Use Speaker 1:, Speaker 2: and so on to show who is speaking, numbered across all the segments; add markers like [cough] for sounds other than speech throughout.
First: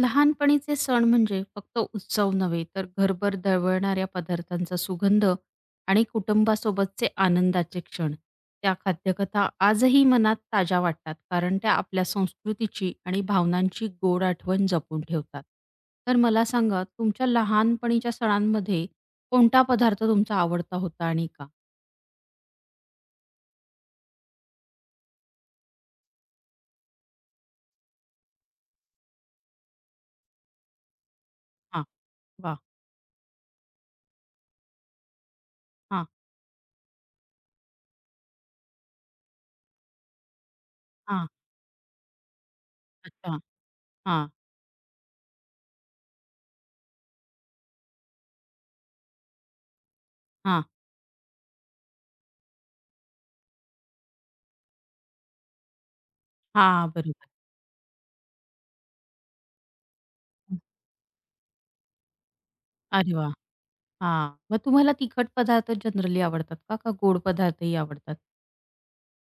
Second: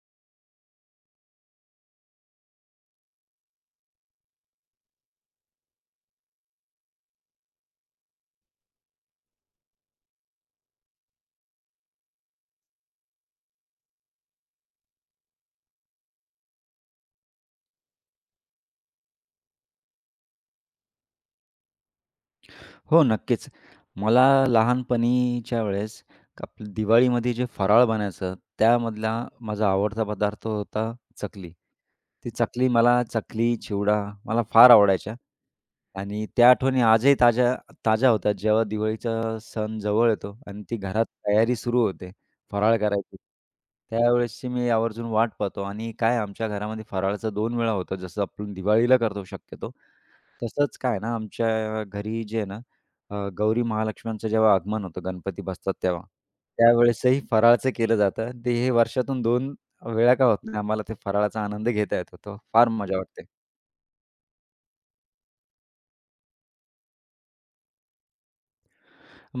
Speaker 1: लहानपणीचे सण म्हणजे फक्त उत्सव नव्हे, तर घरभर दळवळणाऱ्या पदार्थांचा सुगंध आणि कुटुंबासोबतचे आनंदाचे क्षण. त्या खाद्यकथा आजही मनात ताज्या वाटतात, कारण त्या आपल्या संस्कृतीची आणि भावनांची गोड आठवण जपून ठेवतात. तर मला सांगा, तुमच्या लहानपणीच्या सणांमध्ये कोणता पदार्थ तुमचा आवडता होता आणि का?
Speaker 2: हो, नक्कीच. मला लहानपणीच्या वेळेस आपलं दिवाळीमध्ये जे फराळ बनायचं, त्यामधला माझा आवडता पदार्थ होता चकली.
Speaker 1: हां.
Speaker 2: ती
Speaker 1: वाह!
Speaker 2: चकली मला चिवडा मला फार आवडायच्या
Speaker 1: हां,
Speaker 2: आणि त्या आठवणी आजही ताज्या ताज्या होतात. जेव्हा दिवाळीचा सण जवळ येतो आणि ती घरात
Speaker 1: हां.
Speaker 2: तयारी सुरू होते फराळ करायची.
Speaker 1: अच्छा. हां,
Speaker 2: त्यावेळेसची मी आवर्जून वाट पाहतो आणि काय आमच्या घरामध्ये फराळाचं 2 वेळा होतं. जसं आपण दिवाळीला करतो शक्यतो
Speaker 1: हां.
Speaker 2: तसंच काय ना, आमच्या घरी जे आहे ना, गौरी महालक्ष्म्यांचं जेव्हा आगमन होतं, गणपती बसतात तेव्हा,
Speaker 1: हां,
Speaker 2: त्यावेळेसही
Speaker 1: बरोबर.
Speaker 2: फराळाचं केलं जातं आणि ते हे वर्षातून 2 वेळा का होत नाही, आम्हाला ते फराळाचा आनंद घेता येतो. तो फार मजा
Speaker 1: अरे
Speaker 2: वाटते.
Speaker 1: वाह! हां. मग तुम्हाला तिखट पदार्थ जनरली आवडतात का? का गोड पदार्थही आवडतात?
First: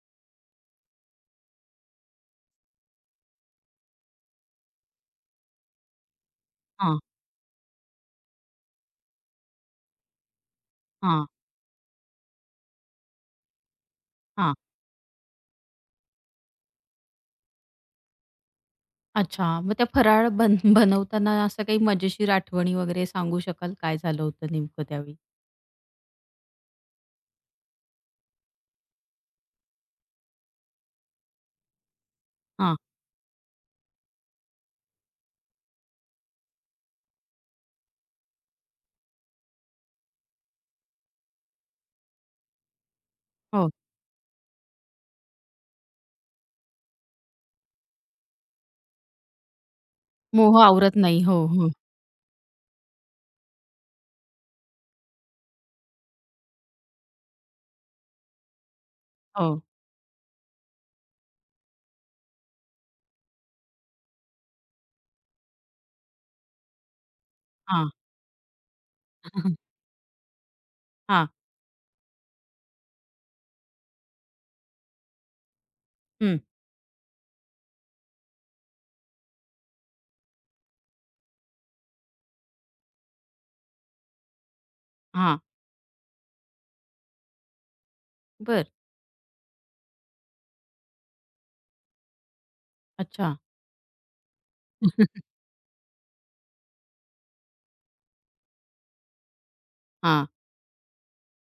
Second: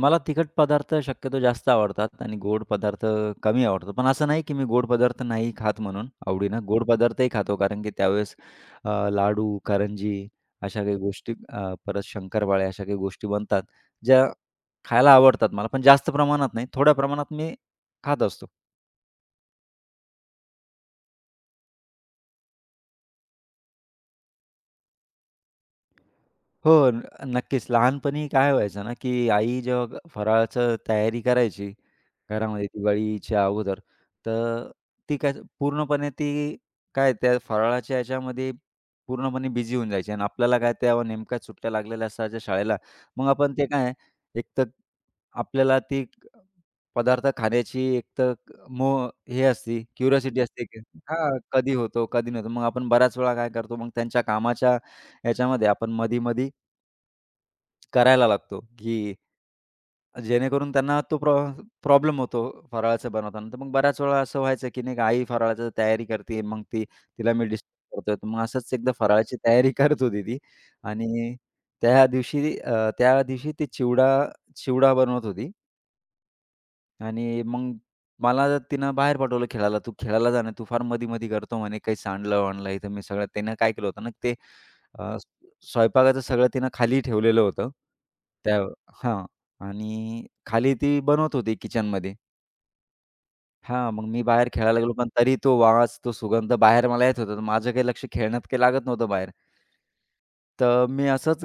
Speaker 2: मला तिखट पदार्थ शक्यतो जास्त आवडतात आणि गोड पदार्थ कमी आवडतात. पण असं नाही, की मी गोड पदार्थ नाही खात म्हणून आवडीनं. गोड
Speaker 1: हां,
Speaker 2: पदार्थही खातो कारण की त्यावेळेस लाडू, करंजी अशा काही
Speaker 1: हां,
Speaker 2: गोष्टी परत शंकरपाळ्या अशा काही गोष्टी बनतात, ज्या
Speaker 1: हां.
Speaker 2: खायला आवडतात मला, पण जास्त प्रमाणात नाही. थोड्या प्रमाणात मी खात असतो.
Speaker 1: अच्छा. मग त्या फराळ [laughs] बनवताना असं काही मजेशीर आठवणी वगैरे सांगू शकाल? काय झालं होतं नेमकं त्यावेळी?
Speaker 2: हो, न नक्कीच. लहानपणी काय व्हायचं ना, की आई जेव्हा फराळाचं तयारी करायची, घरामध्ये
Speaker 1: हां.
Speaker 2: दिवाळीच्या अगोदर. तर ती काय ती त्या फराळाच्या ह्याच्यामध्ये पूर्णपणे बिझी होऊन जायची आणि आपल्याला काय त्या नेमक्या सुट्ट्या लागलेल्या असायच्या शाळेला. मग आपण ते
Speaker 1: हो.
Speaker 2: काय एक तर आपल्याला पदार्थ खाण्याची एक तर क- मो हे असते, क्युरिओसिटी
Speaker 1: मोह
Speaker 2: असते की
Speaker 1: आवरत नाही.
Speaker 2: हां,
Speaker 1: हो, हो,
Speaker 2: कधी होतो, कधी नव्हतो. मग आपण बऱ्याच वेळा काय करतो, मग त्यांच्या कामाच्या ह्याच्यामध्ये आपण मधी-मधी करायला लागतो, की
Speaker 1: हो.
Speaker 2: जेणेकरून त्यांना तो प्रॉब्लेम होतो फराळाचं बनवताना. तर मग बऱ्याच वेळा असं व्हायचं, की नाही का आई फराळाची तयारी करते, मग ती तिला मी
Speaker 1: हां.
Speaker 2: डिस्टर्ब करतोय. तर मग असंच एकदा फराळाची [laughs] तयारी
Speaker 1: [laughs]
Speaker 2: करत होती ती
Speaker 1: हां.
Speaker 2: आणि त्या दिवशी ती चिवडा चिवडा बनवत होती.
Speaker 1: हं.
Speaker 2: आणि मग मला तिनं बाहेर पाठवलं खेळायला. "तू खेळायला जा ना, तू फार मधी-मधी करतो" म्हणे. "काही सांडलं-वांडलं इथं मी सगळं" त्यानं काय केलं होतं ना ते अ,
Speaker 1: हां.
Speaker 2: स्वयंपाकाचं सगळं तिनं खाली ठेवलेलं होतं. त्या
Speaker 1: बरं. [laughs]
Speaker 2: हां. आणि खाली ती बनवत होती किचनमध्ये.
Speaker 1: अच्छा.
Speaker 2: हां, मग मी बाहेर खेळायला गेलो, पण तरी तो वास, तो सुगंध बाहेर मला येत होता. तर माझं काही लक्ष खेळण्यात काही लागत नव्हतं बाहेर.
Speaker 1: हां,
Speaker 2: तर मी असंच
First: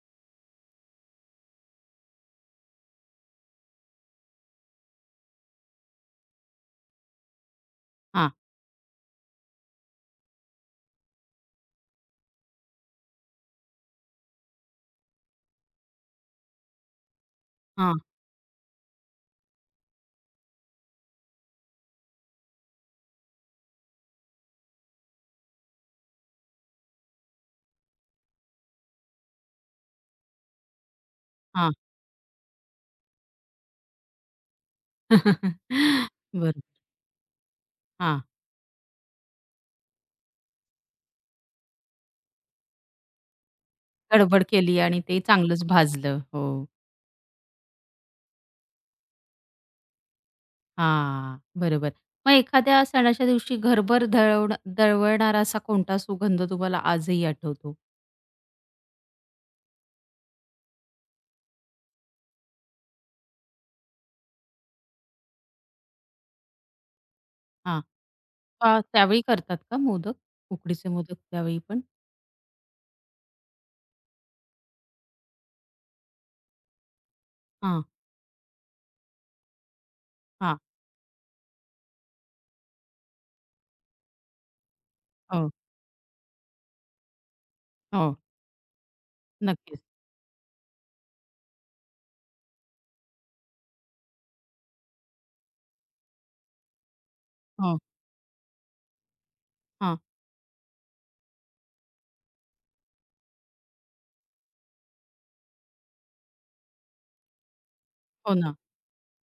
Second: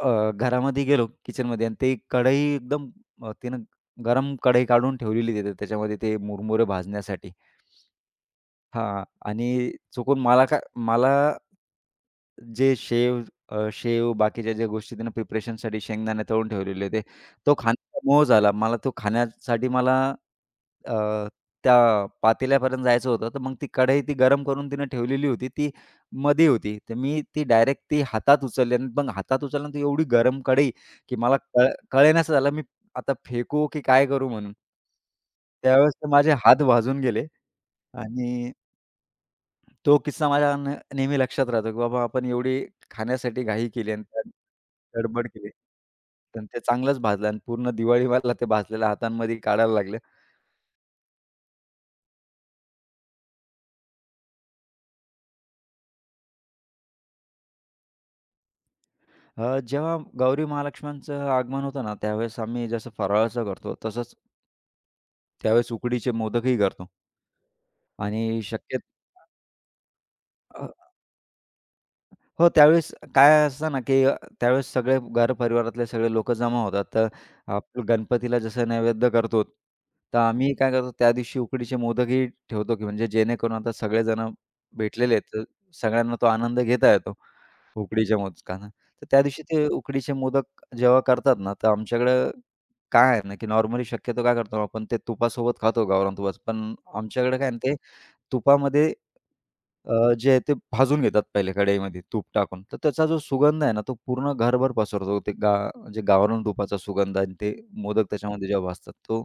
Speaker 2: घरामध्ये गेलो किचनमध्ये आणि ते कढई एकदम तिनं गरम कढई काढून ठेवलेली तिथे त्याच्यामध्ये ते मुरमुरे भाजण्यासाठी.
Speaker 1: हां,
Speaker 2: हां आणि चुकून मला काय मला जे शेव शेव बाकीच्या ज्या गोष्टी त्यांना प्रिपरेशनसाठी शेंगदाणे तळून ठेवलेले होते. तो
Speaker 1: हां,
Speaker 2: खाण्याचा मोह झाला. मला तो खाण्यासाठी मला अ, त्या पातेल्यापर्यंत जायचं होतं. तर मग ती कढई ती गरम करून तिनं ठेवलेली होती. ती मधी होती. तर मी ती डायरेक्ट ती हातात उचलली आणि मग हातात उचलल्यानंतर एवढी गरम कढई, की मला
Speaker 1: हां.
Speaker 2: कळेनासं झालं मी आता फेकू की काय करू म्हणून. त्यावेळेस तर माझे
Speaker 1: बरं.
Speaker 2: हात भाजून गेले
Speaker 1: हां.
Speaker 2: आणि तो किस्सा माझ्या नेहमी लक्षात राहतो, की बाबा आपण एवढी खाण्यासाठी घाई केली आणि
Speaker 1: [laughs]
Speaker 2: त्यात
Speaker 1: गडबड केली आणि ते
Speaker 2: गडबड केली.
Speaker 1: चांगलंच भाजलं.
Speaker 2: पण
Speaker 1: हो.
Speaker 2: ते चांगलंच भाजलं आणि पूर्ण दिवाळीवाला ते भाजलेल्या हातांमध्ये काढायला लागले.
Speaker 1: हां, बरोबर. मग एखाद्या सणाच्या दिवशी घरभर दळवणारा असा कोणता सुगंध तुम्हाला आजही आठवतो?
Speaker 2: जेव्हा गौरी महालक्ष्म्यांचं आगमन होतं ना, त्यावेळेस आम्ही जसं फराळाचं करतो, तसंच त्यावेळेस उकडीचे मोदकही करतो
Speaker 1: हां.
Speaker 2: आणि
Speaker 1: हां, त्यावेळी करतात का मोदक? उकडीचे मोदक त्यावेळी पण?
Speaker 2: हो, त्यावेळेस काय असतं ना, की त्यावेळेस सगळे घरपरिवारातले सगळे लोकं जमा होतात. तर आपण
Speaker 1: हां,
Speaker 2: गणपतीला जसं नैवेद्य करतो, तर आम्ही
Speaker 1: हां.
Speaker 2: काय करतो त्या दिवशी उकडीचे मोदकही ठेवतो, की म्हणजे जेणेकरून आता सगळेजण भेटलेले आहेत, तर
Speaker 1: हो,
Speaker 2: सगळ्यांना तो आनंद घेता येतो
Speaker 1: हो.
Speaker 2: उकडीच्या मोदकांना. तर त्या दिवशी ते
Speaker 1: नक्कीच.
Speaker 2: उकडीचे मोदक जेव्हा करतात ना, तर आमच्याकडं काय आहे ना, की नॉर्मली शक्यतो काय करतो आपण ते तुपासोबत खातो गावरान तुपाचं. पण आमच्याकडे काय आहे ना, ते
Speaker 1: हो,
Speaker 2: तुपामध्ये
Speaker 1: हां.
Speaker 2: जे आहे ते भाजून घेतात पहिले कढईमध्ये तूप टाकून. तर त्याचा जो सुगंध आहे ना, तो पूर्ण घरभर पसरतो. ते म्हणजे गावरान तुपाचा सुगंध आणि ते मोदक
Speaker 1: हो
Speaker 2: त्याच्यामध्ये
Speaker 1: ना.
Speaker 2: जेव्हा भाजतात तो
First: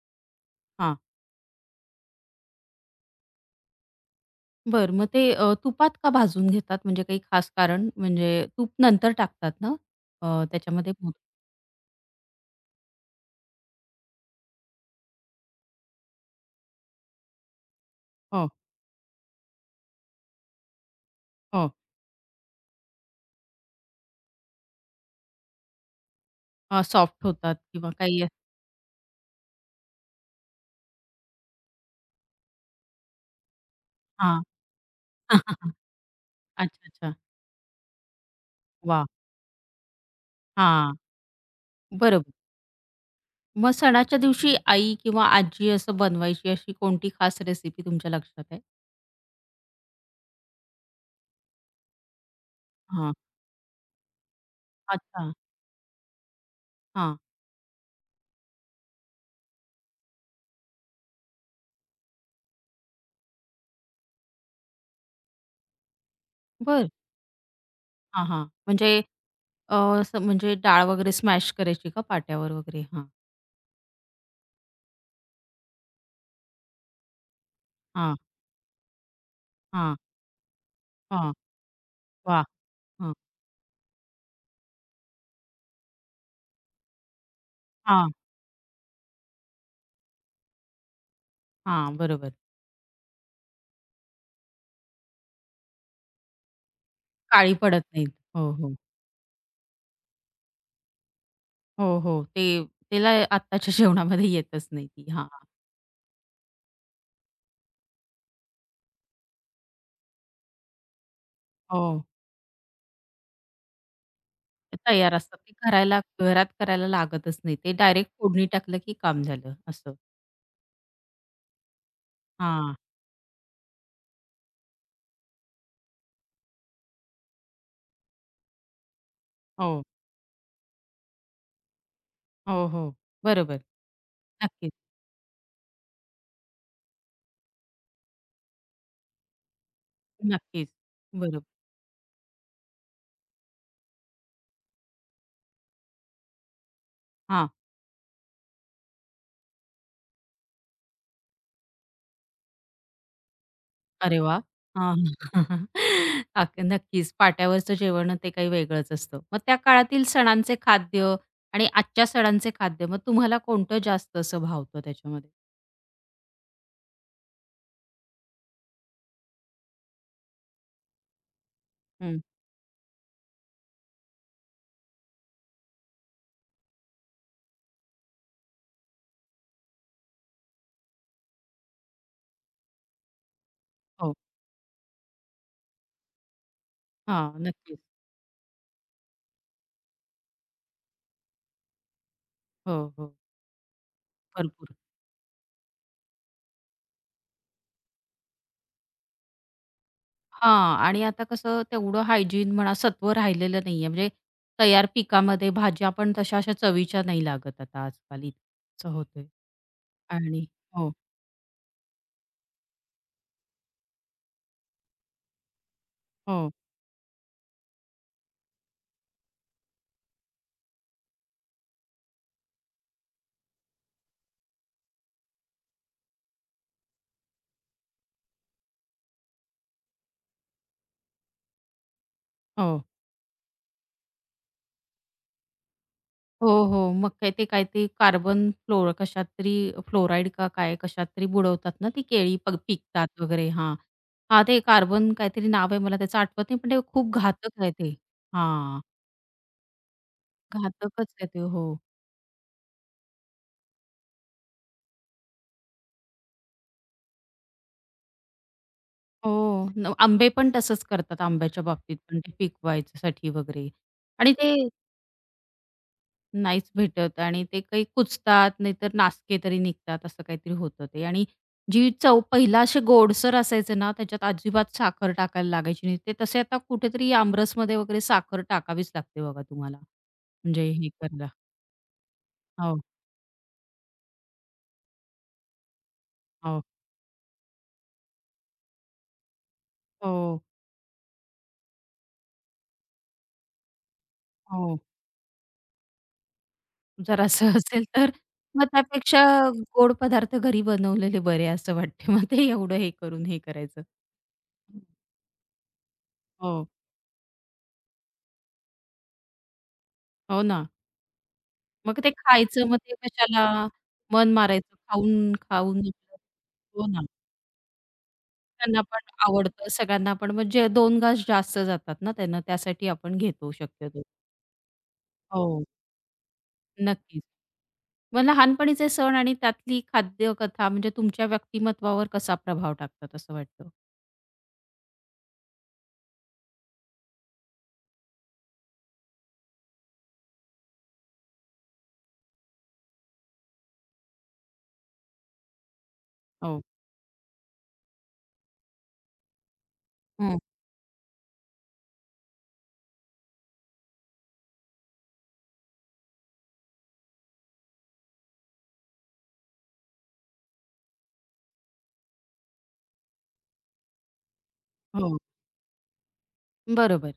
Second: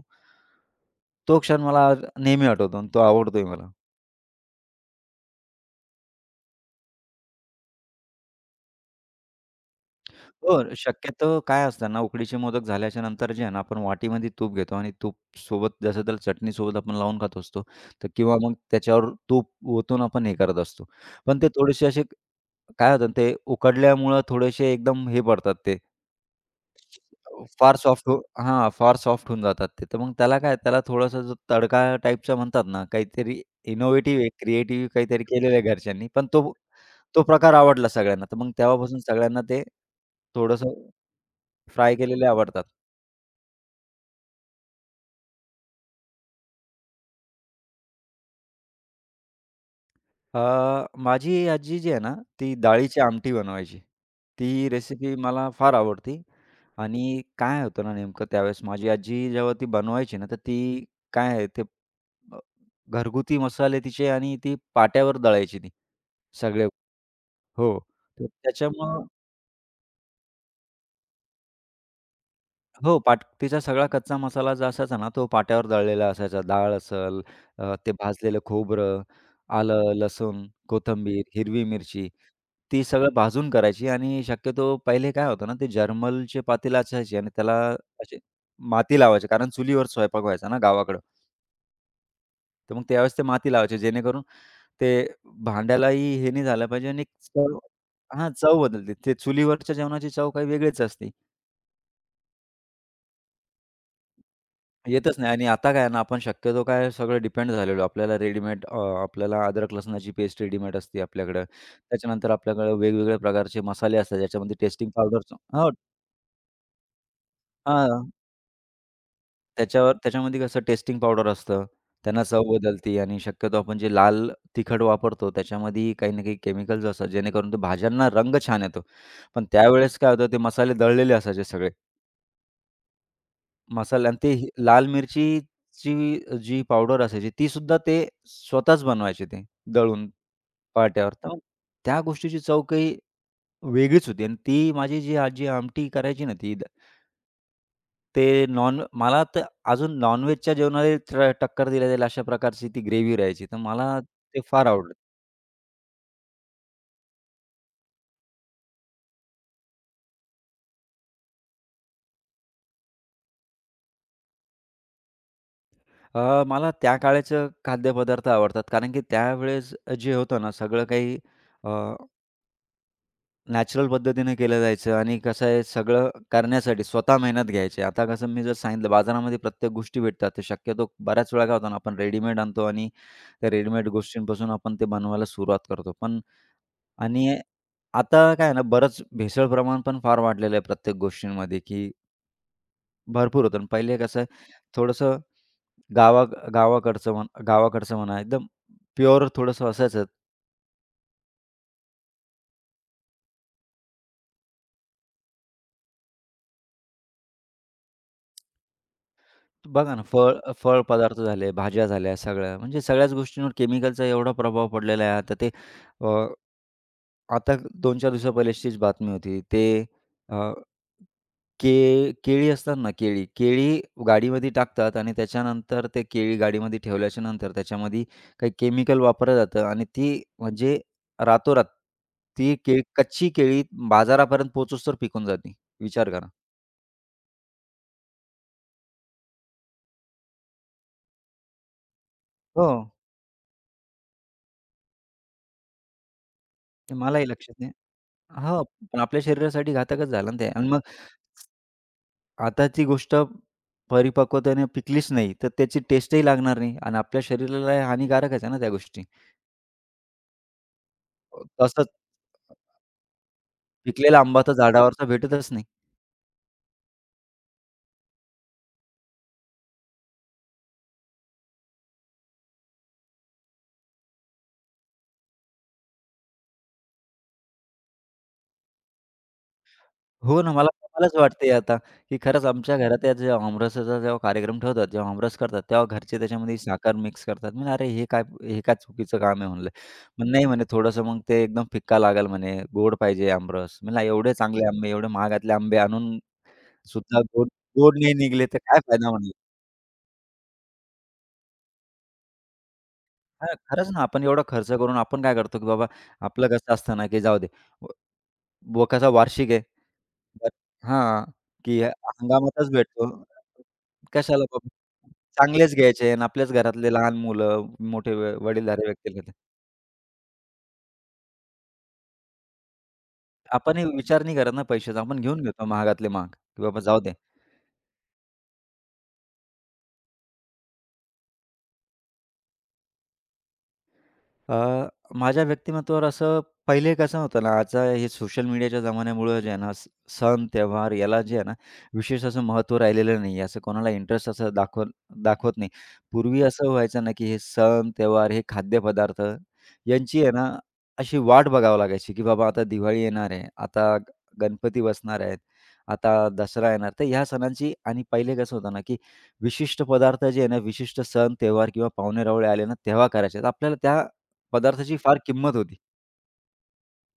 Speaker 1: हां.
Speaker 2: तो क्षण मला आज नेहमी आठवतो आणि तो आवडतोही मला.
Speaker 1: बरं मग ते तुपात का भाजून घेतात? म्हणजे काही खास कारण? म्हणजे तूप नंतर टाकतात ना
Speaker 2: हो,
Speaker 1: त्याच्यामध्ये? मोदक
Speaker 2: शक्यतो काय असतं ना, उकडीचे मोदक झाल्याच्या नंतर जे आहे ना, आपण वाटीमध्ये तूप घेतो आणि तूपसोबत जसं त्याला चटणीसोबत आपण लावून खात असतो. तर किंवा
Speaker 1: हो,
Speaker 2: मग त्याच्यावर तूप ओतून आपण हे करत असतो. पण ते
Speaker 1: हो.
Speaker 2: थोडेसे असे काय होतं ना ते उकडल्यामुळं थोडेसे एकदम हे पडतात ते,
Speaker 1: सॉफ्ट
Speaker 2: हो.
Speaker 1: होतात
Speaker 2: फार
Speaker 1: किंवा
Speaker 2: सॉफ्ट हो
Speaker 1: काही
Speaker 2: हां, फार सॉफ्ट होऊन जातात ते. तर मग त्याला काय त्याला थोडासा जो तडका टाईपचा म्हणतात ना, काहीतरी इनोव्हेटिव्ह आहे,
Speaker 1: हां.
Speaker 2: क्रिएटिव्ह काहीतरी केलेलं आहे
Speaker 1: [laughs]
Speaker 2: घरच्यांनी. पण तो
Speaker 1: अच्छा, अच्छा.
Speaker 2: तो प्रकार आवडला सगळ्यांना. तर मग तेव्हापासून
Speaker 1: वाह!
Speaker 2: सगळ्यांना ते थोडंसं
Speaker 1: हां,
Speaker 2: फ्राय केलेले
Speaker 1: बरोबर.
Speaker 2: आवडतात.
Speaker 1: मग सणाच्या दिवशी आई किंवा आजी असं बनवायची अशी कोणती खास रेसिपी तुमच्या लक्षात आहे?
Speaker 2: माझी आजी जी आहे ना, ती डाळीची
Speaker 1: हां.
Speaker 2: आमटी बनवायची. ती रेसिपी
Speaker 1: अच्छा.
Speaker 2: मला फार आवडती
Speaker 1: हां.
Speaker 2: आणि काय होतं ना नेमकं त्यावेळेस माझी आजी जेव्हा ती बनवायची ना, तर ती काय आहे ते अ, घरगुती मसाले तिचे आणि ती पाट्यावर दळायची ती सगळे.
Speaker 1: बर,
Speaker 2: हो.
Speaker 1: हां,
Speaker 2: तर
Speaker 1: हां. म्हणजे
Speaker 2: त्याच्यामुळं
Speaker 1: अ, असं म्हणजे डाळ वगैरे स्मॅश करायची का पाट्यावर वगैरे?
Speaker 2: हो,
Speaker 1: हां,
Speaker 2: पाटीचा सगळा कच्चा मसाला जो असायचा ना, तो पाट्यावर दळलेला असायचा. डाळ असेल, ते
Speaker 1: हां,
Speaker 2: भाजलेलं खोबरं, आलं,
Speaker 1: हां,
Speaker 2: लसूण, कोथिंबीर,
Speaker 1: हां.
Speaker 2: हिरवी मिरची,
Speaker 1: वाह!
Speaker 2: ती
Speaker 1: हां,
Speaker 2: सगळं भाजून करायची आणि शक्यतो पहिले काय होतं ना, ते जर्मलचे पातेलं असायचे आणि त्याला
Speaker 1: हां,
Speaker 2: असे माती लावायची कारण चुलीवर स्वयंपाक व्हायचा ना गावाकडं.
Speaker 1: हां. बरोबर.
Speaker 2: तर मग त्यावेळेस ते माती लावायचे जेणेकरून ते भांड्यालाही हे नाही झालं पाहिजे आणि एक
Speaker 1: काळी
Speaker 2: चव
Speaker 1: पडत नाहीत.
Speaker 2: हां,
Speaker 1: हो,
Speaker 2: चव
Speaker 1: हो.
Speaker 2: बदलते. ते चुलीवरच्या जेवणाची चव काही वेगळीच असते.
Speaker 1: हो, हो. ते त्याला आत्ताच्या जेवणामध्ये येतच नाही ती.
Speaker 2: येतच
Speaker 1: हां,
Speaker 2: नाही आणि आता काय आहे ना, आपण शक्यतो काय सगळं डिपेंड झालेलो. आपल्याला आपल्याला अद्रक लसणाची पेस्ट रेडीमेड असते आपल्याकडं.
Speaker 1: हो.
Speaker 2: त्याच्यानंतर आपल्याकडे वेगवेगळ्या प्रकारचे मसाले असतात, ज्याच्यामध्ये टेस्टिंग
Speaker 1: तयार
Speaker 2: पावडरचं
Speaker 1: असतात. ते
Speaker 2: हो
Speaker 1: करायला घरात करायला लागतच नाही. ते
Speaker 2: हां,
Speaker 1: डायरेक्ट फोडणी टाकलं की काम झालं
Speaker 2: त्याच्यावर
Speaker 1: असं.
Speaker 2: त्याच्यामध्ये कसं टेस्टिंग पावडर असतं. त्यांना चव
Speaker 1: हां.
Speaker 2: बदलते आणि शक्यतो आपण जे लाल तिखट वापरतो, त्याच्यामध्येही काही ना काही केमिकल्स असतात, जेणेकरून ते भाज्यांना रंग छान येतो. पण
Speaker 1: हो.
Speaker 2: त्यावेळेस काय होतं, ते मसाले दळलेले असायचे सगळे.
Speaker 1: हो, हो. बरोबर.
Speaker 2: मसाला आणि ते ही
Speaker 1: नक्कीच,
Speaker 2: लाल मिरचीची जी पावडर असायची ती सुद्धा ते स्वतःच बनवायचे ते दळून
Speaker 1: नक्कीच.
Speaker 2: पाट्यावर. तर
Speaker 1: बरोबर.
Speaker 2: त्या गोष्टीची चव काही वेगळीच होती आणि ती माझी जी आजी आमटी करायची ना
Speaker 1: हां.
Speaker 2: ते नॉन मला तर अजून नॉनव्हेजच्या जेवणाला टक्कर दिल्या जाईल अशा प्रकारची ती ग्रेव्ही राहायची. तर मला
Speaker 1: अरे
Speaker 2: ते
Speaker 1: वाह!
Speaker 2: फार आवडलं.
Speaker 1: हां. [laughs] नक्कीच. पाट्यावरचं जेवण ते काही वेगळंच असतं. मग त्या काळातील सणांचे खाद्य आणि आजच्या सणांचे खाद्य मग तुम्हाला कोणतं जास्त असं भावतं त्याच्यामध्ये?
Speaker 2: मला त्या काळाचं खाद्यपदार्थ आवडतात कारण की त्यावेळेस जे होतं ना सगळं काही
Speaker 1: हं.
Speaker 2: नॅचरल पद्धतीने केलं जायचं आणि कसं आहे सगळं करण्यासाठी स्वतः मेहनत घ्यायची. आता कसं मी जर सांगितलं बाजारामध्ये प्रत्येक गोष्टी भेटतात. तर शक्यतो बऱ्याच वेळा काय होतं ना आपण रेडीमेड आणतो आणि त्या रेडीमेड
Speaker 1: हो.
Speaker 2: गोष्टींपासून आपण ते बनवायला सुरुवात करतो. पण
Speaker 1: हां.
Speaker 2: आणि
Speaker 1: नक्कीच.
Speaker 2: आता काय आहे ना बरंच भेसळ प्रमाण पण फार वाढलेलं आहे प्रत्येक गोष्टींमध्ये, की
Speaker 1: हो, हो.
Speaker 2: भरपूर होतं. आणि पहिले कसं आहे
Speaker 1: भरपूर.
Speaker 2: थोडंसं गावा गावाकडचं म्हणा एकदम प्युअर थोडंसं असायचं.
Speaker 1: हां. आणि आता कसं तेवढं हायजीन म्हणा सत्व राहिलेलं नाहीये. म्हणजे तयार पिकामध्ये भाज्या पण तशा अशा चवीच्या नाही लागत आता आजकाल. इतकं होतंय.
Speaker 2: बघा ना,
Speaker 1: आणि
Speaker 2: फळ
Speaker 1: हो,
Speaker 2: पदार्थ झाले, भाज्या झाल्या सगळ्या, म्हणजे सगळ्याच गोष्टींवर केमिकलचा एवढा प्रभाव पडलेला आहे. आता ते अ,
Speaker 1: हो,
Speaker 2: आता 2-4 दिवसा पहिल्याचीच बातमी होती. ते अ, के केळी असतात ना केळी, केळी गाडीमध्ये टाकतात आणि त्याच्यानंतर ते केळी गाडीमध्ये ठेवल्याच्या नंतर त्याच्यामध्ये काही केमिकल वापरलं जातं आणि ती म्हणजे रातोरात ती केळी
Speaker 1: हो.
Speaker 2: कच्ची केळी बाजारापर्यंत पोहोचोस्तोवर पिकून जाते. विचार करा.
Speaker 1: हो, हो. मग काय ते काहीतरी कार्बन फ्लोर कशात तरी फ्लोराईड का काय कशात तरी बुडवतात ना ती केळी
Speaker 2: हो,
Speaker 1: पिकतात वगैरे. हां. हां, ते कार्बन काहीतरी नाव आहे मला त्याचं आठवत नाही, पण ते
Speaker 2: ते
Speaker 1: खूप
Speaker 2: मलाही लक्षात
Speaker 1: घातक
Speaker 2: नाही.
Speaker 1: आहे ते.
Speaker 2: हां,
Speaker 1: हां,
Speaker 2: पण आपल्या शरीरासाठी घातकच झालं ना ते आणि मग
Speaker 1: घातकच आहे ते. हो.
Speaker 2: आता ती गोष्ट परिपक्वतेने पिकलीच नाही, तर त्याची टेस्टही लागणार नाही आणि आपल्या शरीराला हानिकारकच आहे ना त्या गोष्टी.
Speaker 1: हो. आंबे पण तसंच करतात आंब्याच्या
Speaker 2: तसंच
Speaker 1: बाबतीत पण ते पिकवायच्यासाठी वगैरे
Speaker 2: पिकलेला
Speaker 1: आणि
Speaker 2: आंबा तर
Speaker 1: ते
Speaker 2: झाडावरचा भेटतच नाही.
Speaker 1: नाहीच भेटत आणि ते काही कुचतात, नाहीतर नासके तरी निघतात असं काहीतरी होतं ते आणि जी चव पहिला असे गोडसर असायचे ना, त्याच्यात अजिबात साखर टाकायला लागायची नाही. ते तसे आता कुठेतरी आमरसमध्ये वगैरे साखर टाकावीच लागते बघा तुम्हाला.
Speaker 2: हो ना,
Speaker 1: म्हणजे हे
Speaker 2: मलाच
Speaker 1: करायला.
Speaker 2: वाटते आता, की खरंच आमच्या
Speaker 1: हो,
Speaker 2: घरात या जेव्हा आमरसाचा जेव्हा कार्यक्रम ठेवतात, जेव्हा आमरस करतात, तेव्हा घरचे त्याच्यामध्ये
Speaker 1: हो,
Speaker 2: साखर मिक्स करतात. म्हणलं, "अरे हे काय चुकीचं काम आहे?" म्हणलं. मग
Speaker 1: हो,
Speaker 2: "नाही," म्हणे, "थोडंसं मग ते एकदम फिक्का लागेल," म्हणे, "गोड पाहिजे आमरस." म्हणलं, "एवढे चांगले
Speaker 1: हो.
Speaker 2: आंबे, एवढे महागातले आंबे आणून सुद्धा
Speaker 1: जर
Speaker 2: गोड
Speaker 1: असं असेल
Speaker 2: गोड
Speaker 1: तर
Speaker 2: नाही निघले तर
Speaker 1: मग
Speaker 2: काय फायदा
Speaker 1: त्यापेक्षा
Speaker 2: म्हणलं.
Speaker 1: गोड पदार्थ घरी बनवलेले बरे असं वाटते. मग ते एवढं हे करून हे
Speaker 2: हां,
Speaker 1: करायचं.
Speaker 2: खरंच ना, आपण एवढा खर्च करून आपण काय करतो, की बाबा आपलं
Speaker 1: हो,
Speaker 2: कसं असतं ना, की जाऊ दे. व बोकाचा वार्षिक आहे.
Speaker 1: हो
Speaker 2: तर
Speaker 1: ना.
Speaker 2: हां, की
Speaker 1: मग ते खायचं,
Speaker 2: हंगामातच
Speaker 1: मग ते
Speaker 2: भेटतो.
Speaker 1: कशाला मन
Speaker 2: कशाला बाबा
Speaker 1: मारायचं, खाऊन,
Speaker 2: चांगलेच
Speaker 1: खाऊन
Speaker 2: घ्यायचे
Speaker 1: आपलं
Speaker 2: आणि आपल्याच
Speaker 1: हो
Speaker 2: घरातले
Speaker 1: ना.
Speaker 2: लहान मुलं, मोठे व
Speaker 1: त्यांना
Speaker 2: वडीलधारे
Speaker 1: पण
Speaker 2: व्यक्ती घेतात.
Speaker 1: आवडतं, सगळ्यांना पण मग जे 2 घास जास्त जातात ना त्यांना, त्यासाठी आपण घेतो
Speaker 2: आपण हे
Speaker 1: शक्यतो.
Speaker 2: विचार नाही करत ना पैशाचा, आपण घेऊन
Speaker 1: हो,
Speaker 2: घेतो महागातले महाग, की बाबा जाऊ दे.
Speaker 1: नक्कीच. मग लहानपणीचे सण आणि त्यातली खाद्यकथा म्हणजे तुमच्या व्यक्तिमत्त्वावर कसा प्रभाव टाकतात असं वाटतं?
Speaker 2: अ, माझ्या व्यक्तिमत्त्वावर असं पहिले कसं होतं ना, आता हे सोशल मीडियाच्या जमान्यामुळं जे आहे ना, सण, त्यौहार याला जे आहे ना, विशेष असं महत्त्व राहिलेलं नाही आहे. असं कोणाला इंटरेस्ट असं दाखवत दाखवत नाही. पूर्वी
Speaker 1: हो.
Speaker 2: असं व्हायचं ना, की हे सण, त्यौहार, हे खाद्यपदार्थ यांची आहे
Speaker 1: हं.
Speaker 2: ना, अशी वाट बघावी लागायची, की बाबा आता दिवाळी येणार आहे, आता गणपती बसणार आहेत, आता दसरा येणार. तर ह्या सणांची आणि पहिले कसं होतं ना, की विशिष्ट पदार्थ जे आहे ना, विशिष्ट सण, त्यौहार किंवा पाहुणे-रावळे आले ना, तेव्हा करायचे. तर आपल्याला त्या पदार्थाची फार
Speaker 1: हो.
Speaker 2: किंमत होती,
Speaker 1: बरोबर.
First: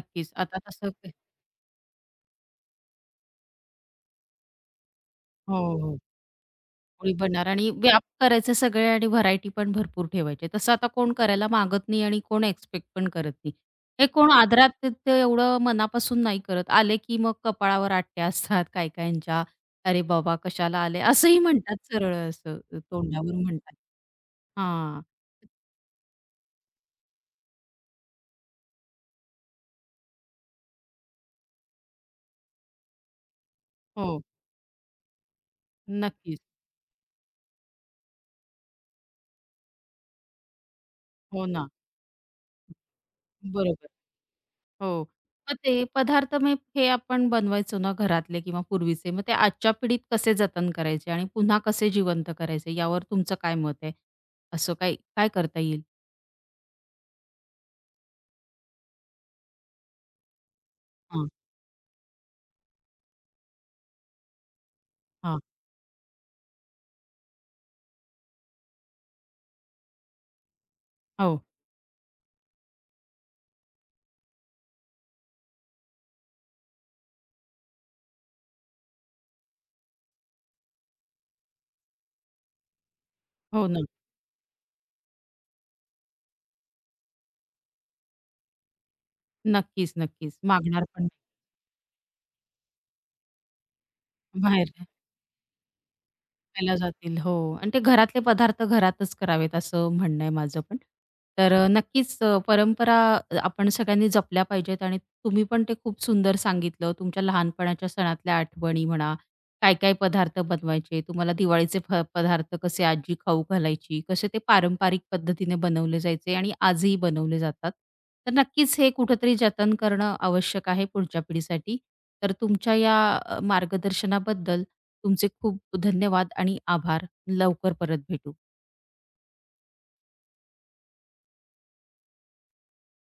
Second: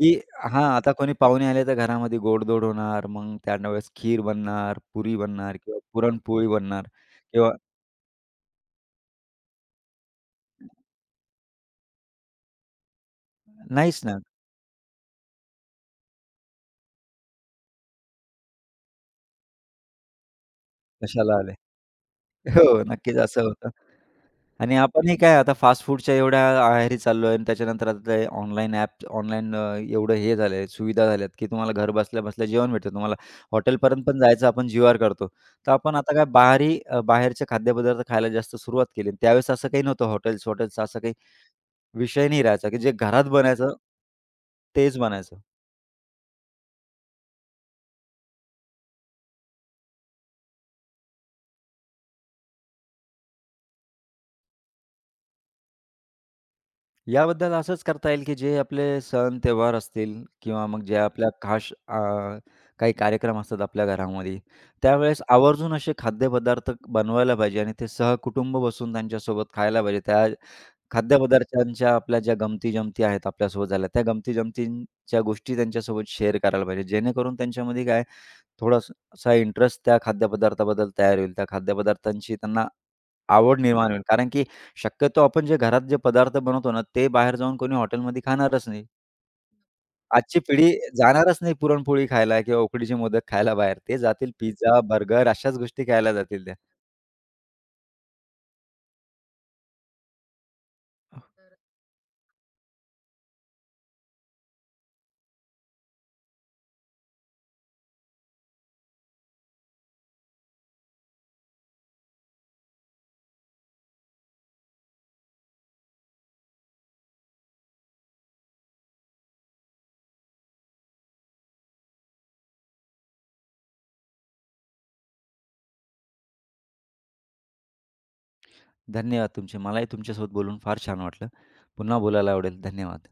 Speaker 2: की
Speaker 1: आता
Speaker 2: हां,
Speaker 1: तसं
Speaker 2: आता
Speaker 1: ते
Speaker 2: कोणी पाहुणे आले तर घरामध्ये गोडधोड होणार, मग त्यांना वेळेस खीर बनणार, पुरी बनणार
Speaker 1: हो,
Speaker 2: किंवा
Speaker 1: हो.
Speaker 2: पुरणपोळी बनणार
Speaker 1: पोळी बनणार
Speaker 2: किंवा
Speaker 1: आणि व्याप करायचे सगळे आणि व्हरायटी पण भरपूर ठेवायचे. तसं आता कोण करायला मागत नाही आणि कोण एक्सपेक्ट पण करत नाही.
Speaker 2: नाहीच
Speaker 1: हे
Speaker 2: ना,
Speaker 1: कोण आदरात ते ते एवढं मनापासून नाही करत. आले की मग कपाळावर आट्या असतात काही-काहींच्या. "अरे बाबा कशाला आले?"
Speaker 2: कशाला
Speaker 1: असंही
Speaker 2: आले.
Speaker 1: म्हणतात सरळ असं
Speaker 2: हो, नक्कीच
Speaker 1: तोंडावर
Speaker 2: असं होतं
Speaker 1: म्हणतात.
Speaker 2: आणि
Speaker 1: हां.
Speaker 2: आपणही काय आता फास्ट फूडच्या एवढ्या आहारी चाललो आहे आणि त्याच्यानंतर आता ते ऑनलाईन ॲप्स, ऑनलाईन एवढं हे झालंय, सुविधा झाल्यात, की तुम्हाला घर बसल्या-बसल्या जेवण भेटतं. तुम्हाला हॉटेलपर्यंत पण
Speaker 1: हो.
Speaker 2: जायचं आपण जीवावर करतो. तर आपण आता काय
Speaker 1: नक्कीच.
Speaker 2: बाहेरचे खाद्यपदार्थ खायला जास्त सुरुवात केली. त्यावेळेस असं काही नव्हतं हॉटेल्स-वॉटेल्स असं काही
Speaker 1: हो ना.
Speaker 2: विषय नाही राहायचा, की जे घरात बनायचं,
Speaker 1: बरोबर.
Speaker 2: तेच
Speaker 1: हो.
Speaker 2: बनायचं.
Speaker 1: मग ते पदार्थ मग हे आपण बनवायचो ना घरातले किंवा पूर्वीचे, मग ते आजच्या पिढीत कसे जतन करायचे आणि पुन्हा कसे जिवंत करायचे यावर तुमचं काय मत आहे? असं काय काय करता येईल?
Speaker 2: याबद्दल असंच करता येईल, की जे आपले सण त्योहार असतील किंवा मग जे आपल्या
Speaker 1: हां,
Speaker 2: काही कार्यक्रम असतात आपल्या घरामध्ये, त्यावेळेस
Speaker 1: हां.
Speaker 2: आवर्जून असे खाद्यपदार्थ बनवायला पाहिजे आणि ते सहकुटुंब बसून त्यांच्यासोबत खायला पाहिजे. त्या
Speaker 1: हो,
Speaker 2: खाद्यपदार्थांच्या आपल्या ज्या गमती-जमती आहेत आपल्यासोबत झाल्या, त्या गमती-जमतींच्या गोष्टी त्यांच्यासोबत शेअर करायला पाहिजे. जेणेकरून त्यांच्यामध्ये काय थोडासा असा इंटरेस्ट त्या खाद्यपदार्थाबद्दल तयार होईल. त्या खाद्यपदार्थांची त्यांना आवड
Speaker 1: हो ना.
Speaker 2: निर्माण होईल. कारण की शक्यतो आपण जे घरात जे पदार्थ बनवतो ना, ते बाहेर जाऊन कोणी हॉटेलमध्ये खाणारच नाही.
Speaker 1: नक्कीच,
Speaker 2: आजची
Speaker 1: नक्कीच.
Speaker 2: पिढी
Speaker 1: मागणार पण नाही.
Speaker 2: जाणारच नाही पुरणपोळी खायला किंवा उकडीचे मोदक खायला बाहेर. ते जातील
Speaker 1: बाहेर
Speaker 2: पिझ्झा, बर्गर अशाच गोष्टी खायला जातील त्या.
Speaker 1: खायला जातील. हो आणि ते घरातले पदार्थ घरातच करावेत असं म्हणणं आहे माझं पण. तर नक्कीच परंपरा आपण सगळ्यांनी जपल्या पाहिजेत आणि तुम्ही पण ते खूप सुंदर सांगितलं. तुमच्या लहानपणाच्या सणातल्या आठवणी म्हणा काय-काय पदार्थ बनवायचे? तुम्हाला दिवाळीचे पदार्थ कसे आजी खाऊ घालायची? कसे ते पारंपरिक पद्धतीने बनवले जायचे आणि आजही बनवले जातात. तर नक्कीच हे कुठेतरी जतन करणं आवश्यक आहे पुढच्या पिढीसाठी. तर तुमच्या या मार्गदर्शनाबद्दल तुमचे खूप धन्यवाद आणि आभार. लवकर परत भेटू.
Speaker 2: धन्यवाद तुमचे. मलाही तुमच्यासोबत बोलून फार छान वाटलं. पुन्हा बोलायला आवडेल. धन्यवाद.